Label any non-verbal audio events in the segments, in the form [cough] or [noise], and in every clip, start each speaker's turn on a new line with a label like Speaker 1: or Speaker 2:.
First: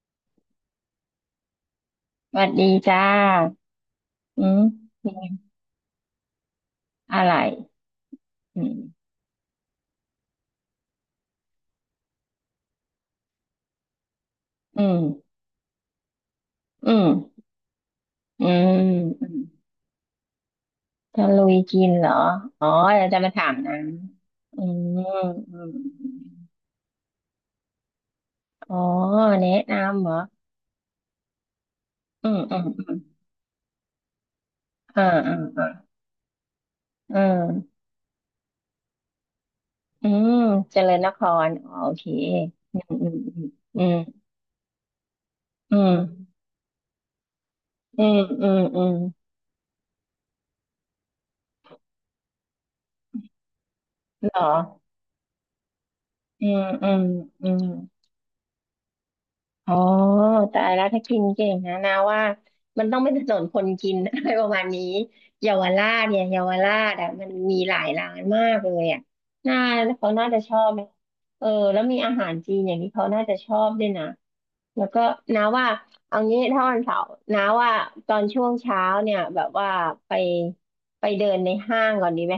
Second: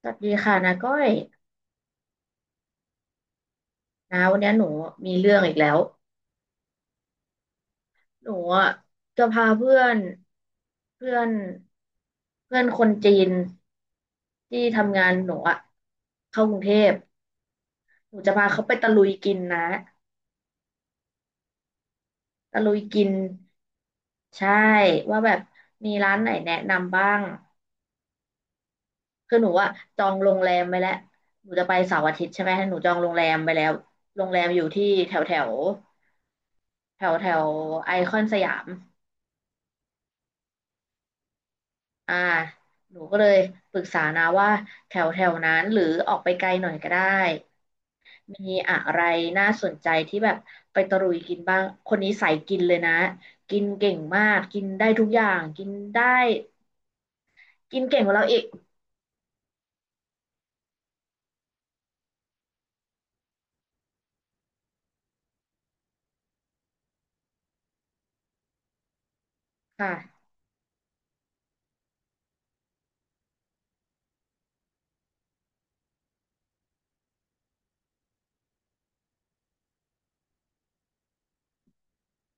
Speaker 1: สวัสดีค่ะนาก้อย
Speaker 2: สวัสดีจ้า
Speaker 1: นาวัน
Speaker 2: อื
Speaker 1: นี้
Speaker 2: ม
Speaker 1: หนู
Speaker 2: เป็
Speaker 1: มี
Speaker 2: นไง
Speaker 1: เรื่องอีกแล้ว
Speaker 2: อะไร
Speaker 1: หนู
Speaker 2: อืม
Speaker 1: จะพาเพื่อนเพื่อน เพื่อนคนจีนที่
Speaker 2: อืม
Speaker 1: ทำงานหนูเข้ากรุงเท
Speaker 2: อื
Speaker 1: พ
Speaker 2: ม
Speaker 1: หนูจะ
Speaker 2: อื
Speaker 1: พาเขา
Speaker 2: ม
Speaker 1: ไปตะลุย
Speaker 2: อื
Speaker 1: กิ
Speaker 2: ม
Speaker 1: นนะ
Speaker 2: จะลุยกินเหรอ
Speaker 1: ตะ
Speaker 2: อ๋อ
Speaker 1: ลุยกิ
Speaker 2: เรา
Speaker 1: น
Speaker 2: จะมาถามนะ
Speaker 1: ใช่
Speaker 2: อืม
Speaker 1: ว่าแบบ
Speaker 2: อืมอ
Speaker 1: มีร้านไหน
Speaker 2: ม
Speaker 1: แนะนำบ้าง
Speaker 2: อ๋อ
Speaker 1: คือหนู
Speaker 2: แนะ
Speaker 1: จ
Speaker 2: นำ
Speaker 1: อ
Speaker 2: เหร
Speaker 1: ง
Speaker 2: อ
Speaker 1: โรงแรมไปแล้วหนูจะไปเสาร์อาทิ
Speaker 2: อื
Speaker 1: ตย์
Speaker 2: ม
Speaker 1: ใช่ไหม
Speaker 2: อืม
Speaker 1: หนู
Speaker 2: อื
Speaker 1: จองโรง
Speaker 2: ม
Speaker 1: แรมไปแล้ว โรงแรมอยู่ที่
Speaker 2: อ่า
Speaker 1: แถวแถ
Speaker 2: อ่า
Speaker 1: ว
Speaker 2: อ่า
Speaker 1: แถว
Speaker 2: อื
Speaker 1: แถว
Speaker 2: ม
Speaker 1: ไอคอนสยาม
Speaker 2: อืมเจริญนคร อ๋อโอเค
Speaker 1: อ่า
Speaker 2: อืม
Speaker 1: หนู
Speaker 2: อื
Speaker 1: ก็เลย
Speaker 2: ม
Speaker 1: ปรึกษานะว่าแถวแถวนั้น
Speaker 2: อื
Speaker 1: หรือออกไป
Speaker 2: ม
Speaker 1: ไกลหน่อยก็ได้
Speaker 2: อืม
Speaker 1: มี
Speaker 2: อืม
Speaker 1: อะ
Speaker 2: อืม อืม
Speaker 1: ไร
Speaker 2: อืม
Speaker 1: น่าสนใจที่แบบไปตะลุยกินบ้างคนนี้สายกินเลยนะกินเก่งมา
Speaker 2: เห
Speaker 1: ก
Speaker 2: รอ
Speaker 1: กินได้ทุกอย่างกินได้
Speaker 2: อืมอืมอืม
Speaker 1: กินเก่งกว่าเราอีก
Speaker 2: อ๋อตายแล้วถ้ากินเก่งนะว่ามันต้องเป็นถนนคนกิน [laughs] อะไรประมาณนี้เยาวราชเนี่ยเยาวราชอ่ะมันมีหลายร้านมากเลยอ่ะน่าเขา
Speaker 1: ค่ะ
Speaker 2: น่าจะชอบไหมเออแล้วมีอาหารจีนอย่างที่เขาน่าจะชอบด้วยนะแล้วก็นาว่าเอางี้ถ้าวันเสาร์นาว่าตอนช่วงเช้าเนี่ยแบบว่าไปไปเดินในห้างก่อนดีไหม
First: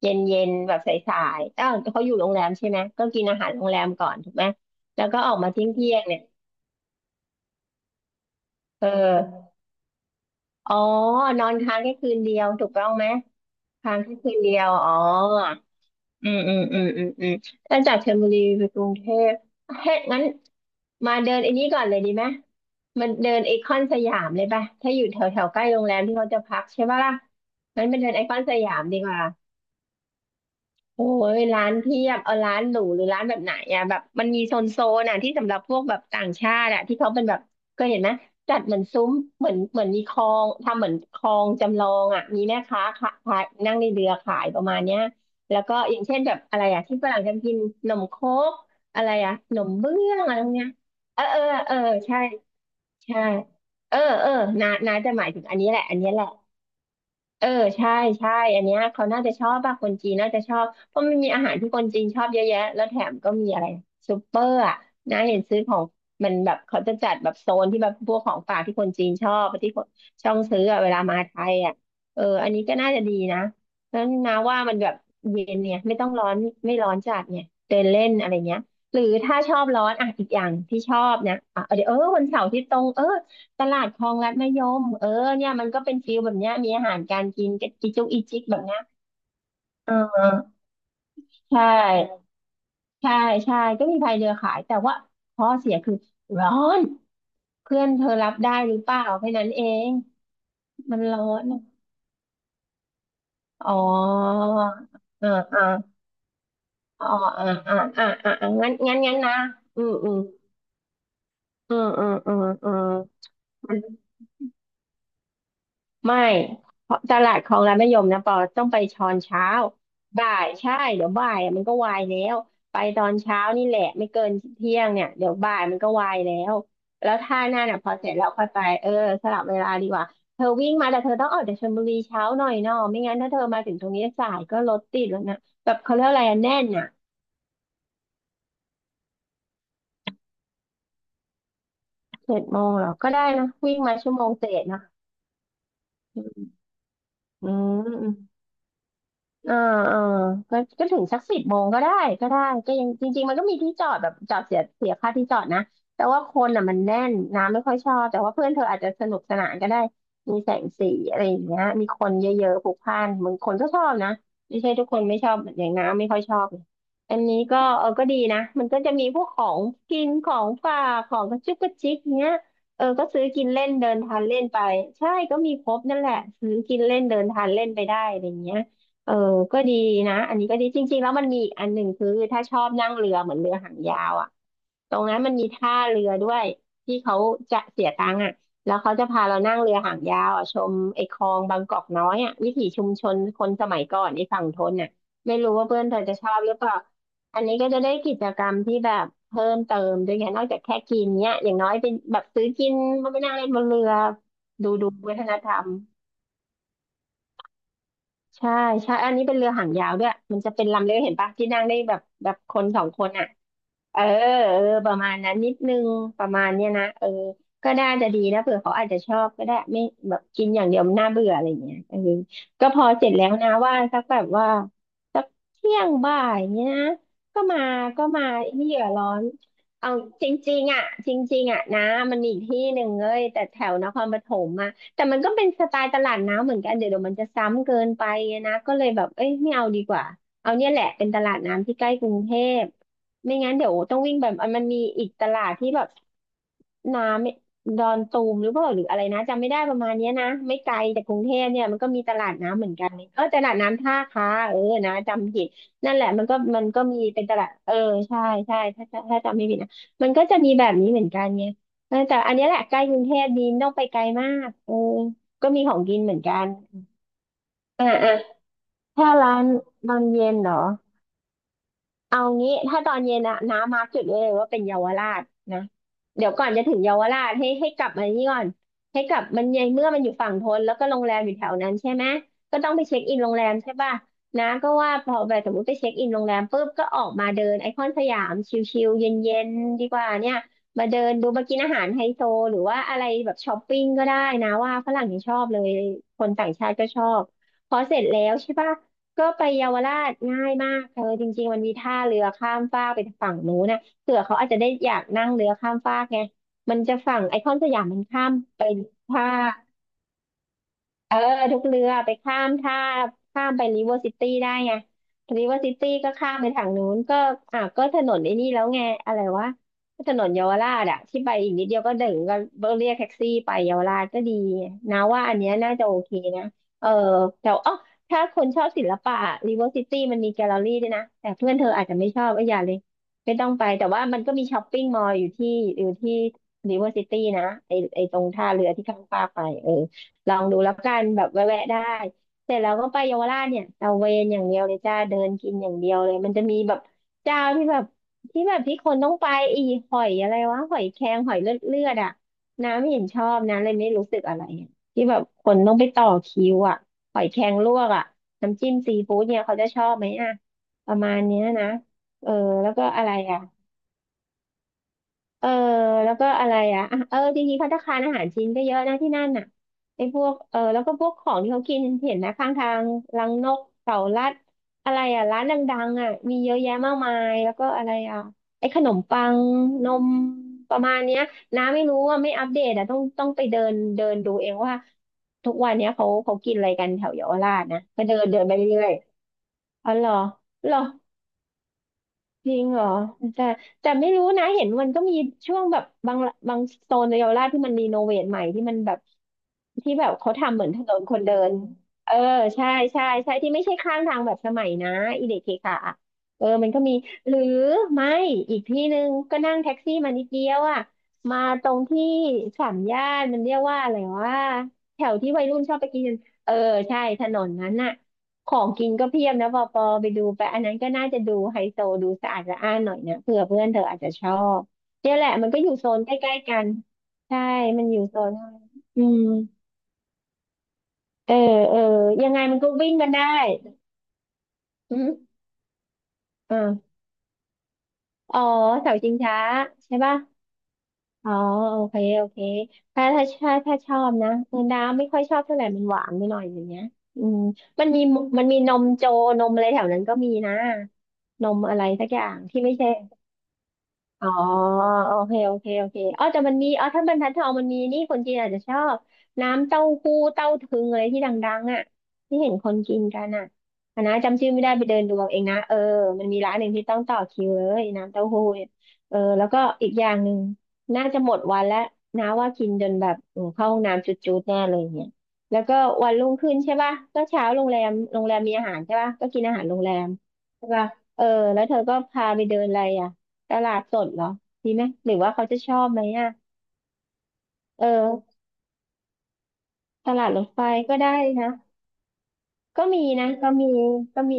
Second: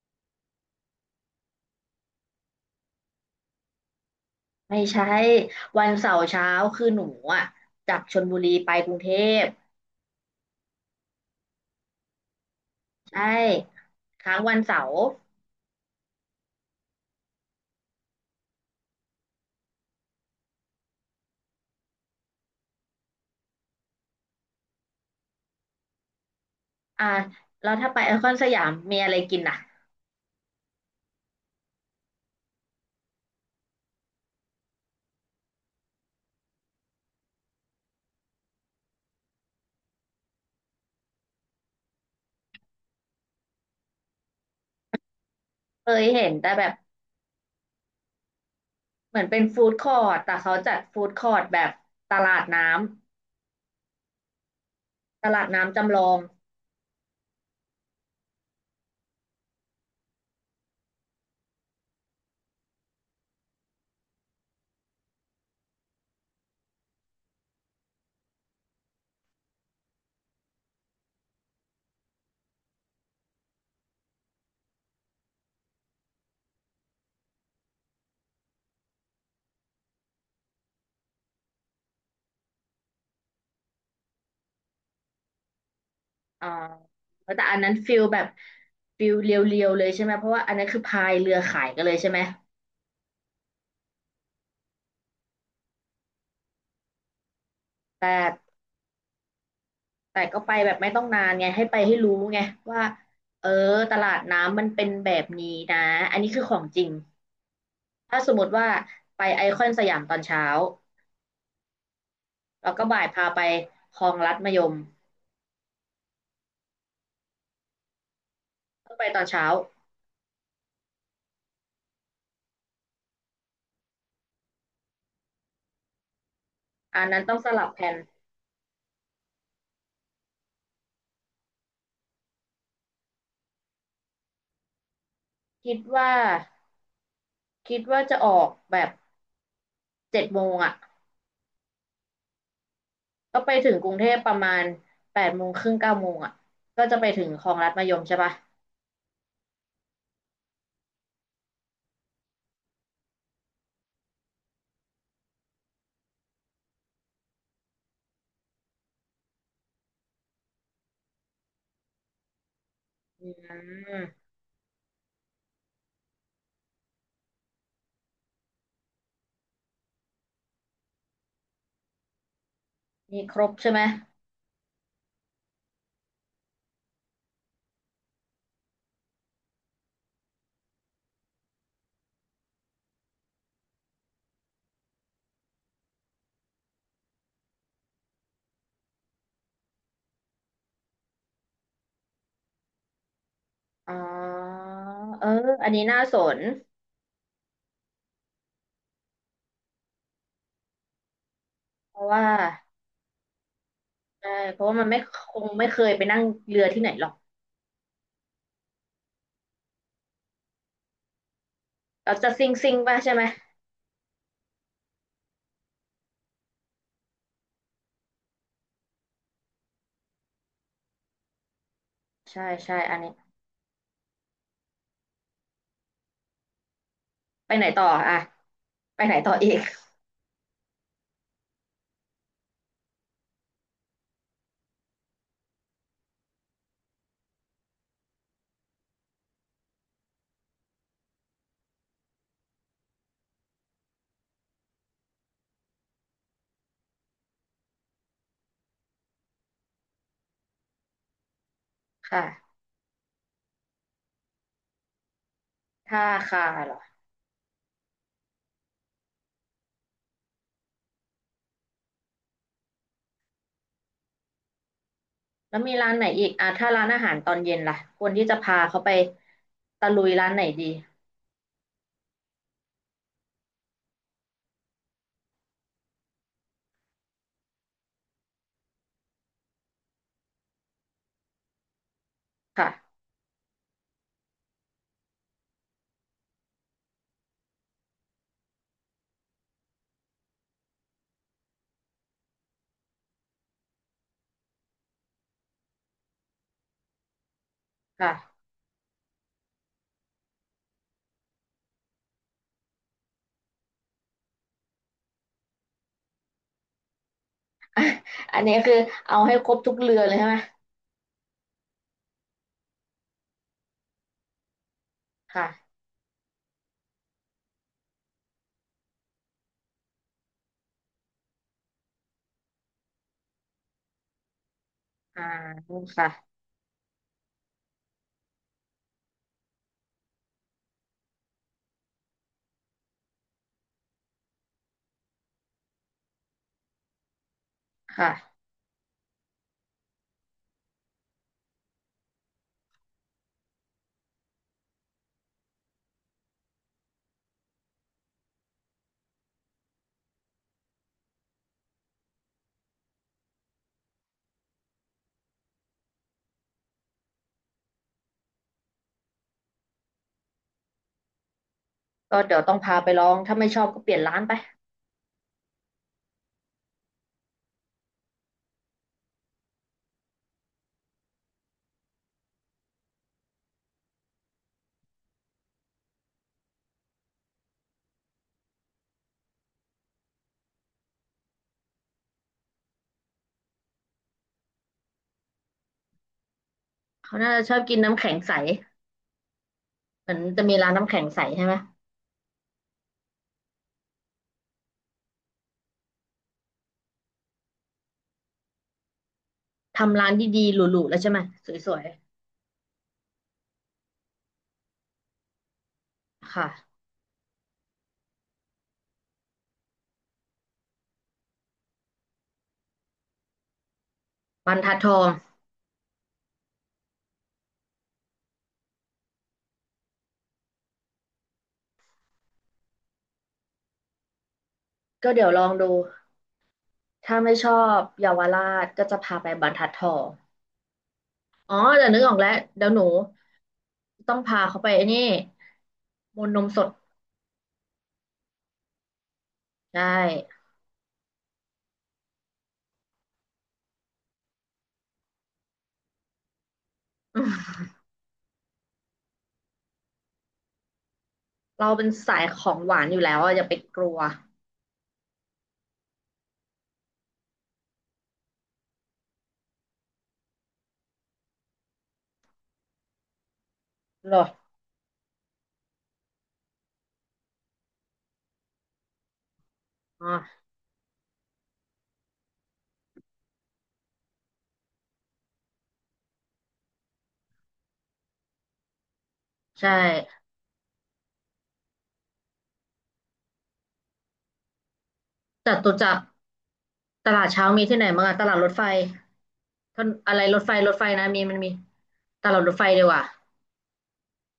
Speaker 2: เย็นเย็นแบบสายๆเอ้าเขาอยู่โรงแรมใช่ไหมก็กินอาหารโรงแรมก่อนถูกไหม
Speaker 1: ไม่ใช่
Speaker 2: แล้วก็ออกมาเที่ยง
Speaker 1: วั
Speaker 2: เที่
Speaker 1: น
Speaker 2: ยง
Speaker 1: เสา
Speaker 2: เนี่ย
Speaker 1: ร์เช้าคือหนูอ่ะจากชลบุรีไป
Speaker 2: เอ
Speaker 1: กรุงเทพ
Speaker 2: ออ๋อนอนค้างแค่คืนเดียวถูกต้องไหม
Speaker 1: ใช่
Speaker 2: ค้างแค่คื
Speaker 1: ค้า
Speaker 2: น
Speaker 1: ง
Speaker 2: เดี
Speaker 1: วัน
Speaker 2: ยว
Speaker 1: เสา
Speaker 2: อ๋อ
Speaker 1: ร์
Speaker 2: อืมอืมอืมอืมอืมแล้วจากชลบุรีไปกรุงเทพเฮ้ยงั้นมาเดินไอ้นี้ก่อนเลยดีไหมมันเดินไอคอนสยามเลยป่ะถ้าอยู่แถวแถวใกล้โรงแรมที่เขาจะพักใช่ป่ะ
Speaker 1: อ่า
Speaker 2: ล่ะ
Speaker 1: แล้ว
Speaker 2: งั้น
Speaker 1: ถ้า
Speaker 2: ไป
Speaker 1: ไป
Speaker 2: เดิ
Speaker 1: ไอ
Speaker 2: นไอ
Speaker 1: คอ
Speaker 2: ค
Speaker 1: น
Speaker 2: อน
Speaker 1: ส
Speaker 2: ส
Speaker 1: ยาม
Speaker 2: ยาม
Speaker 1: มี
Speaker 2: ดี
Speaker 1: อะ
Speaker 2: ก
Speaker 1: ไร
Speaker 2: ว่า
Speaker 1: กิน
Speaker 2: โอ้ยร้านเทียบเอาร้านหรูหรือร้านแบบไหนอ่ะแบบมันมีโซนโซนอ่ะที่สำหรับพวกแบบต่างชาติอ่ะที่เขาเป็นแบบเคยเห็นไหมจัดเหมือนซุ้มเหมือนมีคลองทำเหมือนคลองจำลองอ่ะมีแม่ค้าขายนั่งในเรือขายประมาณเนี้ยแล้วก็
Speaker 1: เค
Speaker 2: อย่า
Speaker 1: ย
Speaker 2: งเช่น
Speaker 1: เห็
Speaker 2: แบ
Speaker 1: น
Speaker 2: บ
Speaker 1: แต่
Speaker 2: อะ
Speaker 1: แบ
Speaker 2: ไร
Speaker 1: บ
Speaker 2: อ่ะที่ฝรั่งจะกินขนมโค้กอะไร
Speaker 1: เหมือน
Speaker 2: อ่ะ
Speaker 1: เป็น
Speaker 2: ขน
Speaker 1: ฟู้
Speaker 2: ม
Speaker 1: ดค
Speaker 2: เบื้
Speaker 1: อ
Speaker 2: อ
Speaker 1: ร์
Speaker 2: ง
Speaker 1: ท
Speaker 2: อะไร
Speaker 1: แต่
Speaker 2: พว
Speaker 1: เขา
Speaker 2: กเนี้ย
Speaker 1: จัดฟู้ด
Speaker 2: เอ
Speaker 1: ค
Speaker 2: อ
Speaker 1: อ
Speaker 2: เอ
Speaker 1: ร์
Speaker 2: อ
Speaker 1: ทแบบ
Speaker 2: เออ
Speaker 1: ต
Speaker 2: ใช่
Speaker 1: ลาดน้
Speaker 2: ใช่เออเออนานาจะห
Speaker 1: ำต
Speaker 2: มายถึ
Speaker 1: ลา
Speaker 2: ง
Speaker 1: ด
Speaker 2: อันนี้
Speaker 1: น้ำ
Speaker 2: แหละ
Speaker 1: จำ
Speaker 2: อั
Speaker 1: ล
Speaker 2: นนี้
Speaker 1: อง
Speaker 2: แหละ เออใช่ใช่อันเนี้ยเขาน่าจะชอบป่ะคนจีนน่าจะชอบเพราะมันมีอาหารที่คนจีนชอบเยอะแยะแล้วแถมก็มีอะไรซูเปอร์อ่ะนะเห็นซื้อของมันแบบเขาจะจัดแบบโซนที่แบบพวกของฝากที่คนจีนชอบที่คนช่องซื้ออะเวลามาไทยอ่ะเอออันนี้ก็น่าจะดีนะแล้วนะว่ามันแบบเย็นเนี่ยไม่ต้องร้อนไม่ร้อนจัดเนี่ยเดินเล่นอะไรเงี้ยหรือถ้าชอบร้อนอ่ะอีกอย่างที่ชอบนะอ่ะเดี๋ยวเออวันเสาร์ที่ตรงเออ ตลาดคลองลัดมะยมเออเนี่ยมันก็เป็นฟิลแบบ
Speaker 1: อ่า
Speaker 2: เนี้ยมีอาหารการ
Speaker 1: แต่
Speaker 2: กิน
Speaker 1: อัน
Speaker 2: ก
Speaker 1: นั้น
Speaker 2: จิ
Speaker 1: ฟิล
Speaker 2: จุก
Speaker 1: แบ
Speaker 2: อี
Speaker 1: บ
Speaker 2: จิกแบบเนี้ย
Speaker 1: ฟิลเรียวๆเลยใช่ไหม
Speaker 2: เออ
Speaker 1: เพราะว่าอันนั้นคือพายเรือ
Speaker 2: ใช
Speaker 1: ขายกันเลยใช่ไหม
Speaker 2: ่ใช่ใช่ก็มีพายเรือขายแต่ว่าข้อเสียคือร้อน เพื่อนเธ
Speaker 1: แต่
Speaker 2: อรับได้หรือเปล่าแค่นั้นเอง
Speaker 1: แต่ก็ไปแบบไม่
Speaker 2: มั
Speaker 1: ต้
Speaker 2: น
Speaker 1: อง
Speaker 2: ร้
Speaker 1: นา
Speaker 2: อ
Speaker 1: นไง
Speaker 2: นอะ
Speaker 1: ให้ไปให้รู้ไงว่าเออ
Speaker 2: อ๋อ
Speaker 1: ตลาดน้ำมันเป็นแบบ
Speaker 2: อ่า
Speaker 1: นี้
Speaker 2: อ่า
Speaker 1: นะอันนี้คือของจริง
Speaker 2: อ๋ออ่าอ่าอ่า
Speaker 1: ถ้าสมม
Speaker 2: อ่า
Speaker 1: ติว่า
Speaker 2: งั้น งั้น
Speaker 1: ไป
Speaker 2: นะ
Speaker 1: ไอคอนส
Speaker 2: อืม
Speaker 1: ยาม
Speaker 2: อื
Speaker 1: ตอ
Speaker 2: ม
Speaker 1: นเช้า
Speaker 2: อืมอืมอืมอื
Speaker 1: แล้วก็บ่ายพาไป
Speaker 2: ม
Speaker 1: คลองลัดมะยม
Speaker 2: ไม่เพราะตลาดคลองรัฐมะยมนะปอต้องไป
Speaker 1: ต้องไป
Speaker 2: ช้อ
Speaker 1: ต
Speaker 2: น
Speaker 1: อน
Speaker 2: เช้า
Speaker 1: เช้า
Speaker 2: บ่ายใช่เดี๋ยวบ่ายอะมันก็วายแล้วไปตอนเช้านี่แหละไม่เกินเที่ยงเนี่ยเดี๋ยวบ่ายมันก็วายแล้ว
Speaker 1: อัน
Speaker 2: แล้ว
Speaker 1: นั้นต้อง
Speaker 2: ท่า
Speaker 1: ส
Speaker 2: หน้า
Speaker 1: ลับแผ
Speaker 2: น่ะพอ
Speaker 1: น
Speaker 2: เสร็จแล้วค่อยไปเออสลับเวลาดีกว่าเธอวิ่งมาแต่เธอต้องออกจากชลบุรีเช้าหน่อยเนาะไม่งั้นถ้าเธอมาถึงตรงนี้สายก็รถติดแล้วนะแบ
Speaker 1: คิ
Speaker 2: บ
Speaker 1: ด
Speaker 2: เขาเรียก
Speaker 1: ว่า
Speaker 2: อะไรอะแน่นอ่ะ
Speaker 1: คิดว่าจะออกแบบเจ็ดโมง
Speaker 2: เจ็ดโมงเหรอก็ได้
Speaker 1: ก็
Speaker 2: นะ
Speaker 1: ไปถึ
Speaker 2: วิ่
Speaker 1: ง
Speaker 2: ง
Speaker 1: กรุ
Speaker 2: มา
Speaker 1: งเท
Speaker 2: ชั่ว
Speaker 1: พ
Speaker 2: โม
Speaker 1: ป
Speaker 2: ง
Speaker 1: ระ
Speaker 2: เศ
Speaker 1: มาณ
Speaker 2: ษนะ
Speaker 1: แปดโมงครึ่งเก้าโมง
Speaker 2: อืม
Speaker 1: ก็จะไปถึงคล
Speaker 2: อื
Speaker 1: องลัดมะยม
Speaker 2: ม
Speaker 1: ใช่ปะ
Speaker 2: เออเออก็ถึงสักสิบโมงก็ได้ก็ได้ก็ยังจริงๆมันก็มีที่จอดแบบจอดเสียค่าที่จอดนะแต่ว่าคนอ่ะมันแน่นน้ำไม่ค่อยชอบแต่ว่าเพื่อนเธออาจจะสนุกสนานก็ได้มีแสงสีอะไรอย่างเงี้ยมีคนเยอะๆพลุกพล่าน
Speaker 1: อืม
Speaker 2: บางคนก็ชอบนะไม่ใช่ทุกคนไม่ชอบอย่างน้ำไม่ค่อยชอบเลยอันนี้ก็เออก็ดีนะมันก็จะมีพวกของกินของฝากของกระจุกกระจิกเงี้ยเออก็
Speaker 1: มี
Speaker 2: ซื้อ
Speaker 1: คร
Speaker 2: กิน
Speaker 1: บ
Speaker 2: เล่
Speaker 1: ใช่
Speaker 2: น
Speaker 1: ไหม
Speaker 2: เดินทานเล่นไปใช่ก็มีครบนั่นแหละซื้อกินเล่นเดินทานเล่นไปได้อะไรอย่างเงี้ย เออก็ดีนะอันนี้ก็ดีจริงๆแล้วมันมีอีกอันหนึ่งคือถ้าชอบนั่งเรือเหมือนเรือหางยาวอ่ะตรงนั้นมันมีท่าเรือด้วยที่เขาจะเสียตังค์อ่ะแล้วเขาจะพาเรานั่งเรือหางยาวอ่ะชมไอ้คลองบางกอกน้อยอ่ะวิถีชุมชนคนสมัย
Speaker 1: อ๋
Speaker 2: ก่อนไอ้ฝั่งท
Speaker 1: อ
Speaker 2: นน่ะ
Speaker 1: เออ
Speaker 2: ไม่รู้ว่า
Speaker 1: อัน
Speaker 2: เพื่
Speaker 1: นี้
Speaker 2: อนเธ
Speaker 1: น่า
Speaker 2: อจะ
Speaker 1: ส
Speaker 2: ชอ
Speaker 1: น
Speaker 2: บหรือเปล่าอันนี้ก็จะได้กิจกรรมที่แบบเพิ่มเติมด้วยไงนอกจากแค่กินเนี้ยอย่างน้อยเป็น
Speaker 1: เพราะ
Speaker 2: แบ
Speaker 1: ว่า
Speaker 2: บซื้อกินมาไปนั่งเล่นบนเรือ
Speaker 1: ใช่เพราะ
Speaker 2: ดู
Speaker 1: ว่ามั
Speaker 2: ดู
Speaker 1: นไม่ค
Speaker 2: วัฒน
Speaker 1: ง
Speaker 2: ธรร
Speaker 1: ไม่
Speaker 2: ม
Speaker 1: เคยไปนั่งเรือที่ไหนหรอก
Speaker 2: ใช่ใช่อันนี้เป็นเรือหางยาวด้วยมันจะเป็นลำเล็กเห็นปะที่นั่งได้แบบ
Speaker 1: เรา
Speaker 2: แบ
Speaker 1: จะ
Speaker 2: บ
Speaker 1: ซิ่ง
Speaker 2: คน
Speaker 1: ซิ่ง
Speaker 2: สอง
Speaker 1: ป่ะ
Speaker 2: คน
Speaker 1: ใช่ไหม
Speaker 2: อ่ะเออเออประมาณนั้นนิดนึงประมาณเนี้ยนะเออก็น่าจะดีนะเผื่อเขาอาจจะชอบก็ได้ไม่แบบกินอย่างเดียวมันน่าเบื่ออะไรเงี้ยเออ
Speaker 1: ใช่
Speaker 2: ก็
Speaker 1: ใช่
Speaker 2: พอ
Speaker 1: อัน
Speaker 2: เส
Speaker 1: นี้
Speaker 2: ร็จแล้วนะว่าสักแบบว่าสักเที่ยงบ่ายเนี้ยนะก็
Speaker 1: ไป
Speaker 2: มา
Speaker 1: ไหนต่อ
Speaker 2: ก็มาไม่เหลือ
Speaker 1: ไป
Speaker 2: ร้อ
Speaker 1: ไหน
Speaker 2: น
Speaker 1: ต่ออีก
Speaker 2: เอาจริงๆอ่ะจริงๆอ่ะนะมันมีอีกที่หนึ่งเลยแต่แถวนครปฐมอ่ะ แต่มันก็เป็นสไตล์ตลาดน้ำเหมือนกันเดี๋ยวมันจะซ้ำเกินไปอะนะก็เลยแบบเอ้ยไม่เอาดีกว่าเอาเนี่ยแหละเป็นตลาดน้ำที่ใกล้กรุงเทพไม่งั้นเดี๋ยวต้องวิ่งแบบมันมีอีกตลาดที่แบบน้ำดอนตูมหรือเปล่าหรืออะไรนะจำไม่ได้ประมาณเนี้ยนะไม่ไกลจากกรุงเทพเนี่ยมันก็มีตลาด
Speaker 1: ค่ะ
Speaker 2: น้ำเหมือนกันเออตลาดน้ำท่าค้าเออนะจำผิดนั่นแห
Speaker 1: ท่า
Speaker 2: ละมันก็
Speaker 1: คา
Speaker 2: มัน
Speaker 1: เหรอ
Speaker 2: ก็มีเป็นตลาดเออใช่ใช่ถ้าจำไม่ผิดนะมันก็จะมีแบบนี้เหมือนกันไง เออแต่อันเนี้ยแหละใกล้กรุงเทพดีไม่ต้องไปไกลมากเออก็
Speaker 1: แล้ว
Speaker 2: มีข
Speaker 1: มี
Speaker 2: อง
Speaker 1: ร้าน
Speaker 2: กิน
Speaker 1: ไหน
Speaker 2: เหมือน
Speaker 1: อีก
Speaker 2: กัน
Speaker 1: ถ้าร้านอาหารตอนเย็นล่ะ
Speaker 2: อ่ะ
Speaker 1: ควร
Speaker 2: อ่ะ
Speaker 1: ที่จะพาเขาไป
Speaker 2: ถ้าร้าน
Speaker 1: ตะ
Speaker 2: ตอ
Speaker 1: ลุ
Speaker 2: น
Speaker 1: ย
Speaker 2: เย็
Speaker 1: ร้าน
Speaker 2: น
Speaker 1: ไหน
Speaker 2: เหรอ
Speaker 1: ดี
Speaker 2: เอางี้ถ้าตอนเย็นอะน้ามาร์กจุดไว้เลยว่าเป็นเยาวราชนะเดี๋ยวก่อนจะถึงเยาวราชให้กลับมานี่ก่อนให้กลับมันในเมื่อมันอยู่ฝั่งทนแล้วก็โรงแรมอยู่แถวนั้นใช่ไหมก็ต้องไปเช็
Speaker 1: ค่ะ
Speaker 2: คอินโรงแรมใช่ป่ะน้าก็ว่าพอแบบสมมติไปเช็คอินโรงแรมปุ๊บก็ออกมาเดินไอคอนสยามชิลๆเย็นๆดีกว่าเนี่ยมาเดินดูมากินอาหารไฮโซหรือว่าอะไรแบบช้อปปิ้งก็ได้นะว่าฝรั่งยังชอบเลยคนต่างชาติก็ชอบพอเสร็จแล้ว
Speaker 1: ค่ะ
Speaker 2: ใช่ป่ะ ก็ไปเยาวราชง่ายมากเธอจริงๆมันมีท่าเรือข้ามฟากไปฝั่งนู้นนะเผื่อเขาอาจจะได้อยากนั่งเรือข้ามฟากไงมันจะฝั่งไอคอนส
Speaker 1: [laughs]
Speaker 2: ยา
Speaker 1: อ่ะ
Speaker 2: มมันข้าม
Speaker 1: อันนี้
Speaker 2: ไป
Speaker 1: คือเอา
Speaker 2: ท่า
Speaker 1: ให้ครบทุกเรือเลยใช่ไหม
Speaker 2: เออทุกเรือไปข้ามท่าข้ามไปริเวอร์ซิตี้ได้ไงริเวอร์ซิ
Speaker 1: ค่ะ
Speaker 2: ตี้ก็ข้ามไปทางนู้นก็อ่ะก็ถนนไอ้นี่แล้วไงอะไรวะถนนเยาวราชอะที่ไปอีกนิดเดียวก็ถึงก็เรียกแท็กซี่ไปเยาวราชก็ดีนะว่า
Speaker 1: อ่า
Speaker 2: อันเนี้ยน่าจะโอเค
Speaker 1: ค่ะ
Speaker 2: นะเออแต่อ๋อถ้าคนชอบศิลปะริเวอร์ซิตี้มันมีแกลเลอรี่ด้วยนะแต่เพื่อนเธออาจจะไม่ชอบก็อย่าเลยไม่ต้องไปแต่ว่ามันก็มีช้อปปิ้งมอลล์อยู่ที่ริเวอร์ซิตี้นะไอตรง
Speaker 1: ค่ะ
Speaker 2: ท่าเรือที่ข้ามฟากไปเออ ลองดูแล้วกันแบบแวะๆได้เสร็จแล้วก็ไปเยาวราชเนี่ยตะเวนอย่างเดียวเลยจ้าเดินกินอย่างเดียวเลยมันจะมีแบบเจ้าที่แบบที่คนต้องไปอีหอยอะไรวะหอยแครงหอยเลือดเลือดอะน้ำเห็นชอบนะเลยไม่รู้สึกอะไรอะที่แบบคนต้องไปต่อคิวอะหอยแครงลวกอะน้ำจิ้มซีฟู้ดเนี่ยเขาจะชอบไหมอะประมาณเนี้ยนะ
Speaker 1: ก็
Speaker 2: เออ
Speaker 1: เดี๋ยวต้อง
Speaker 2: แล้ว
Speaker 1: พา
Speaker 2: ก็
Speaker 1: ไปล
Speaker 2: อะ
Speaker 1: อ
Speaker 2: ไร
Speaker 1: งถ้า
Speaker 2: อ่ะ
Speaker 1: ไม่ชอบก็เปลี่ยนร้านไป
Speaker 2: เออแล้วก็อะไรอ่ะอ่ะเออจริงๆภัตตาคารอาหารจีนก็เยอะนะที่นั่นน่ะไอ้พวกเออแล้วก็พวกของที่เขากินเห็นนะข้างทางรังนกเต่าลัดอะไรอ่ะร้านดังๆอ่ะมีเยอะแยะมากมายแล้วก็อะไรอ่ะไอ้ขนมปังนมประมาณเนี้ยน้าไม่รู้ว่าไม่อัปเดตอ่ะต้องไปเดินเดินดูเองว่าทุกวันเนี้ยเขากินอะไรกันแถว
Speaker 1: เขา
Speaker 2: เยา
Speaker 1: น่า
Speaker 2: ว
Speaker 1: จะช
Speaker 2: รา
Speaker 1: อบ
Speaker 2: ช
Speaker 1: กิน
Speaker 2: นะ
Speaker 1: น้ำ
Speaker 2: ก็
Speaker 1: แข็
Speaker 2: เดิ
Speaker 1: ง
Speaker 2: น
Speaker 1: ใส
Speaker 2: เดินไปเรื่อยๆอ๋อเหร
Speaker 1: เหมื
Speaker 2: อ
Speaker 1: อนจะมีร้า
Speaker 2: เห
Speaker 1: น
Speaker 2: รอ
Speaker 1: น้ำแข็งใสใช่ไหม
Speaker 2: จริงเหรอแต่แต่ไม่รู้นะเห็นมันก็มีช่วงแบบบางโซนในเยาวราชที่มันรีโนเวทใหม่ที่มันแบบที่
Speaker 1: ทำ
Speaker 2: แบ
Speaker 1: ร้า
Speaker 2: บ
Speaker 1: นด
Speaker 2: เขา
Speaker 1: ีๆ
Speaker 2: ทำ
Speaker 1: ห
Speaker 2: เหมือนถ
Speaker 1: รูๆ
Speaker 2: น
Speaker 1: แล้ว
Speaker 2: น
Speaker 1: ใช่
Speaker 2: ค
Speaker 1: ไหม
Speaker 2: นเดิน
Speaker 1: สวย
Speaker 2: เออใช่ใช่ที่ไม่ใช่ข้างทางแบบสมัยนะอีเด็กเคค่ะอะ
Speaker 1: ๆ
Speaker 2: เอ
Speaker 1: ค่ะ
Speaker 2: อมันก็มีหรือไม่อีกที่หนึ่งก็นั่งแท็กซี่มานิดเดียวอ่ะมาตรงที่สามย่านมันเรียกว่าอะไรว่า
Speaker 1: บรรทัดทอ
Speaker 2: แถ
Speaker 1: ง
Speaker 2: วที่วัยรุ่นชอบไปกินเออใช่ถนนนั้นน่ะ ของกินก็เพียบนะปอปอไปดูไปอันนั้นก็น่าจะดูไฮโซดูสะอาดสะอ้านหน่อยนะเผื่อเพื่อนเธออาจจะชอบ
Speaker 1: ก็
Speaker 2: เนี่ยแห
Speaker 1: เดี๋ยว
Speaker 2: ละ
Speaker 1: ลอ
Speaker 2: มั
Speaker 1: ง
Speaker 2: นก็อ
Speaker 1: ดู
Speaker 2: ยู่โซนใกล้ๆกัน
Speaker 1: ถ้าไม่
Speaker 2: ใช่
Speaker 1: ชอบ
Speaker 2: มันอยู่
Speaker 1: เยา
Speaker 2: โซ
Speaker 1: ว
Speaker 2: น
Speaker 1: ราชก็จะ
Speaker 2: อื
Speaker 1: พา
Speaker 2: ม
Speaker 1: ไปบรรทัดทอง
Speaker 2: เออ
Speaker 1: อ๋อ
Speaker 2: เออ
Speaker 1: แต่นึกออก
Speaker 2: ยั
Speaker 1: แล้ว
Speaker 2: งไงมัน
Speaker 1: เดี๋ย
Speaker 2: ก็
Speaker 1: วหนู
Speaker 2: วิ่งกันได้
Speaker 1: ต้องพาเขาไปไอ้
Speaker 2: อื
Speaker 1: นี่
Speaker 2: ม
Speaker 1: มูลนมสด
Speaker 2: อ่าอ๋อเสาชิงช้า
Speaker 1: ได้
Speaker 2: ใช่ป่ะอ๋อโอเคโอเคถ้าชอบนะเออน้ำไม่ค่อยชอบเท่าไหร่มันหวานไปหน่อยอย่างเงี้ยอืม
Speaker 1: [laughs]
Speaker 2: มันมีมันมีนมโจนมอะไรแถวนั้นก็มีนะนม
Speaker 1: เรา
Speaker 2: อะไร
Speaker 1: เป็น
Speaker 2: สักอ
Speaker 1: สาย
Speaker 2: ย่าง
Speaker 1: ของ
Speaker 2: ที่
Speaker 1: ห
Speaker 2: ไม่
Speaker 1: วาน
Speaker 2: ใช่
Speaker 1: อยู่แล้วอะอย่าไปกลัว
Speaker 2: อ๋อโอเคอ๋อแต่มันมีอ๋อถ้าบรรทัดทองมันมีนี่คนจีนอาจจะชอบน้ำเต้าหู้เต้าถึงอะไรที่ดังๆอ่ะที่เห็นคนกินกันอ่ะอัน
Speaker 1: เหร
Speaker 2: นะจำ
Speaker 1: อ
Speaker 2: ชื่อไม่ได้ไปเดินดูเอาเองนะเออมันมีร้านหนึ่งที่ต้องต่อคิวเลยน้ำเต้าหู้เนี่ยเออแล้วก็อีกอ
Speaker 1: อ๋
Speaker 2: ย่า
Speaker 1: อ
Speaker 2: งหนึ่งน่าจะหมดวันแล้วนะว่ากินจนแบบโอมเข้าห้องน้ำจุดๆแน่เลยเนี่ยแล้วก็วันรุ่งขึ้นใช่ป่ะก็เช้าโรงแรมมีอาหารใช่ป่ะก็กินอาหาร
Speaker 1: ใช่
Speaker 2: โรงแรมใช่ป่ะเออแล้วเธอก็พาไปเดินอะไรอ่ะ ตลาดสดเหรอดีไหมหรือว่าเขา
Speaker 1: จ
Speaker 2: จะช
Speaker 1: ตุ
Speaker 2: อบ
Speaker 1: จัก
Speaker 2: ไหม
Speaker 1: ร
Speaker 2: อ่ะ
Speaker 1: ตลาดเช้ามีที่ไห
Speaker 2: เอ
Speaker 1: นบ้างอะตลา
Speaker 2: อ
Speaker 1: ดรถไฟท่าน
Speaker 2: ต
Speaker 1: อะไร
Speaker 2: ลาด
Speaker 1: ร
Speaker 2: ร
Speaker 1: ถ
Speaker 2: ถ
Speaker 1: ไฟ
Speaker 2: ไฟ
Speaker 1: รถไฟ
Speaker 2: ก็
Speaker 1: นะ
Speaker 2: ได้
Speaker 1: มีมันมี
Speaker 2: นะ
Speaker 1: ตลาดรถไฟดี
Speaker 2: ก็
Speaker 1: ก
Speaker 2: มี
Speaker 1: ว่า
Speaker 2: นะก็มีก็มี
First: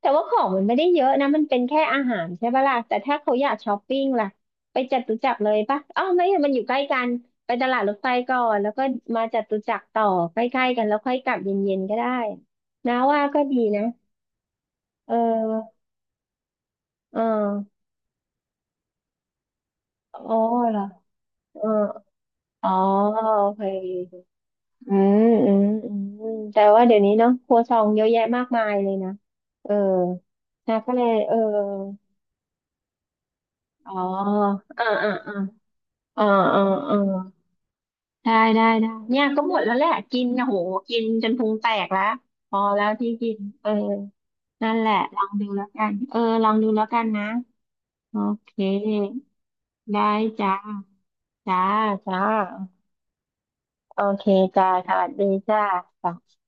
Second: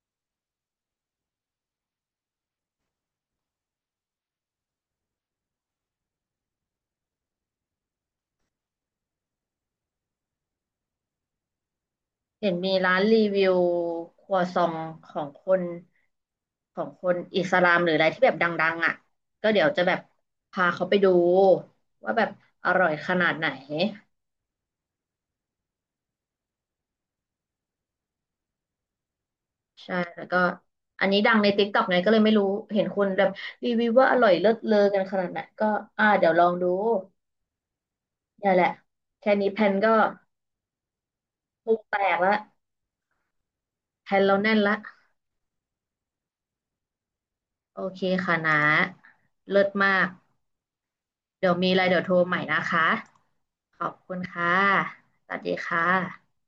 Speaker 2: แต่ว่าของมันไม่ได้เยอะนะมันเป็นแค่อาหารใช่ปะล่ะแต่ถ้าเขาอยากช้อปปิ้งล่ะไปจตุจักรเลยปะอ้าวไม่อะมันอยู่ใกล้กันไปตลาดรถไฟก่อนแล้วก็มาจตุจักรต่อใกล้ๆกันแล้วค่อยกลับเย็นๆก็ได้
Speaker 1: เห็นมี
Speaker 2: นะ
Speaker 1: ร้านรี
Speaker 2: ว่า
Speaker 1: วิ
Speaker 2: ก็
Speaker 1: ว
Speaker 2: ดีนะ
Speaker 1: ครัวซองข
Speaker 2: เอ
Speaker 1: องคน
Speaker 2: อ
Speaker 1: ของคน
Speaker 2: เออ
Speaker 1: อิสลามหรืออะไรที่แบบดังๆก็เดี๋ยวจะแบบ
Speaker 2: อ๋อ
Speaker 1: พา
Speaker 2: เหรอ
Speaker 1: เขาไปดู
Speaker 2: เออ
Speaker 1: ว่าแบบอ
Speaker 2: อ๋อ
Speaker 1: ร่อยขนาดไหน
Speaker 2: โอเค อืมอืมอืมแต่ว่าเดี๋ยวนี้เนาะครัวซองเยอะแยะมากมายเลยนะเออ
Speaker 1: ใช่แล้วก็
Speaker 2: นะก็เล
Speaker 1: อัน
Speaker 2: ย
Speaker 1: นี้ดั
Speaker 2: เอ
Speaker 1: ง
Speaker 2: อ
Speaker 1: ใน TikTok ไงก็เลยไม่รู้ เห็นคนแบบรีวิว
Speaker 2: อ๋อ
Speaker 1: ว่าอร่อยเลิศเลอ
Speaker 2: อ่า
Speaker 1: กัน
Speaker 2: อ่า
Speaker 1: ขนาด
Speaker 2: อ่า
Speaker 1: ไหนก็
Speaker 2: อ่า
Speaker 1: เดี๋ยวลอง
Speaker 2: อ่า
Speaker 1: ดู
Speaker 2: อ่าได้
Speaker 1: เนี่ยแห
Speaker 2: ได้
Speaker 1: ละ
Speaker 2: ได้เนี่ย
Speaker 1: แค่
Speaker 2: ก็
Speaker 1: นี้
Speaker 2: หม
Speaker 1: แพ
Speaker 2: ด
Speaker 1: น
Speaker 2: แล้วแหละ
Speaker 1: ก็
Speaker 2: กินนะโหกินจนพุงแต
Speaker 1: พุง
Speaker 2: ก
Speaker 1: แต
Speaker 2: แล้ว
Speaker 1: กละ
Speaker 2: พอแล้วที่กินเออ
Speaker 1: แพนเราแน่น
Speaker 2: นั่
Speaker 1: ละ
Speaker 2: นแหละลองดูแล้วกันเออลองดูแล้วกันนะ
Speaker 1: โอเค
Speaker 2: โอ
Speaker 1: ค่ะ
Speaker 2: เค
Speaker 1: นะเลิศมาก
Speaker 2: ได้จ้า
Speaker 1: เดี๋ยว
Speaker 2: จ้า
Speaker 1: มีอะไรเดี๋ยวโทร
Speaker 2: จ้า
Speaker 1: ใหม่นะคะ ขอบ
Speaker 2: โอ
Speaker 1: คุณ
Speaker 2: เค
Speaker 1: ค่ะ
Speaker 2: จ้าสวัสดี
Speaker 1: สวัสดี
Speaker 2: จ้า
Speaker 1: ค่
Speaker 2: จ้า
Speaker 1: ะ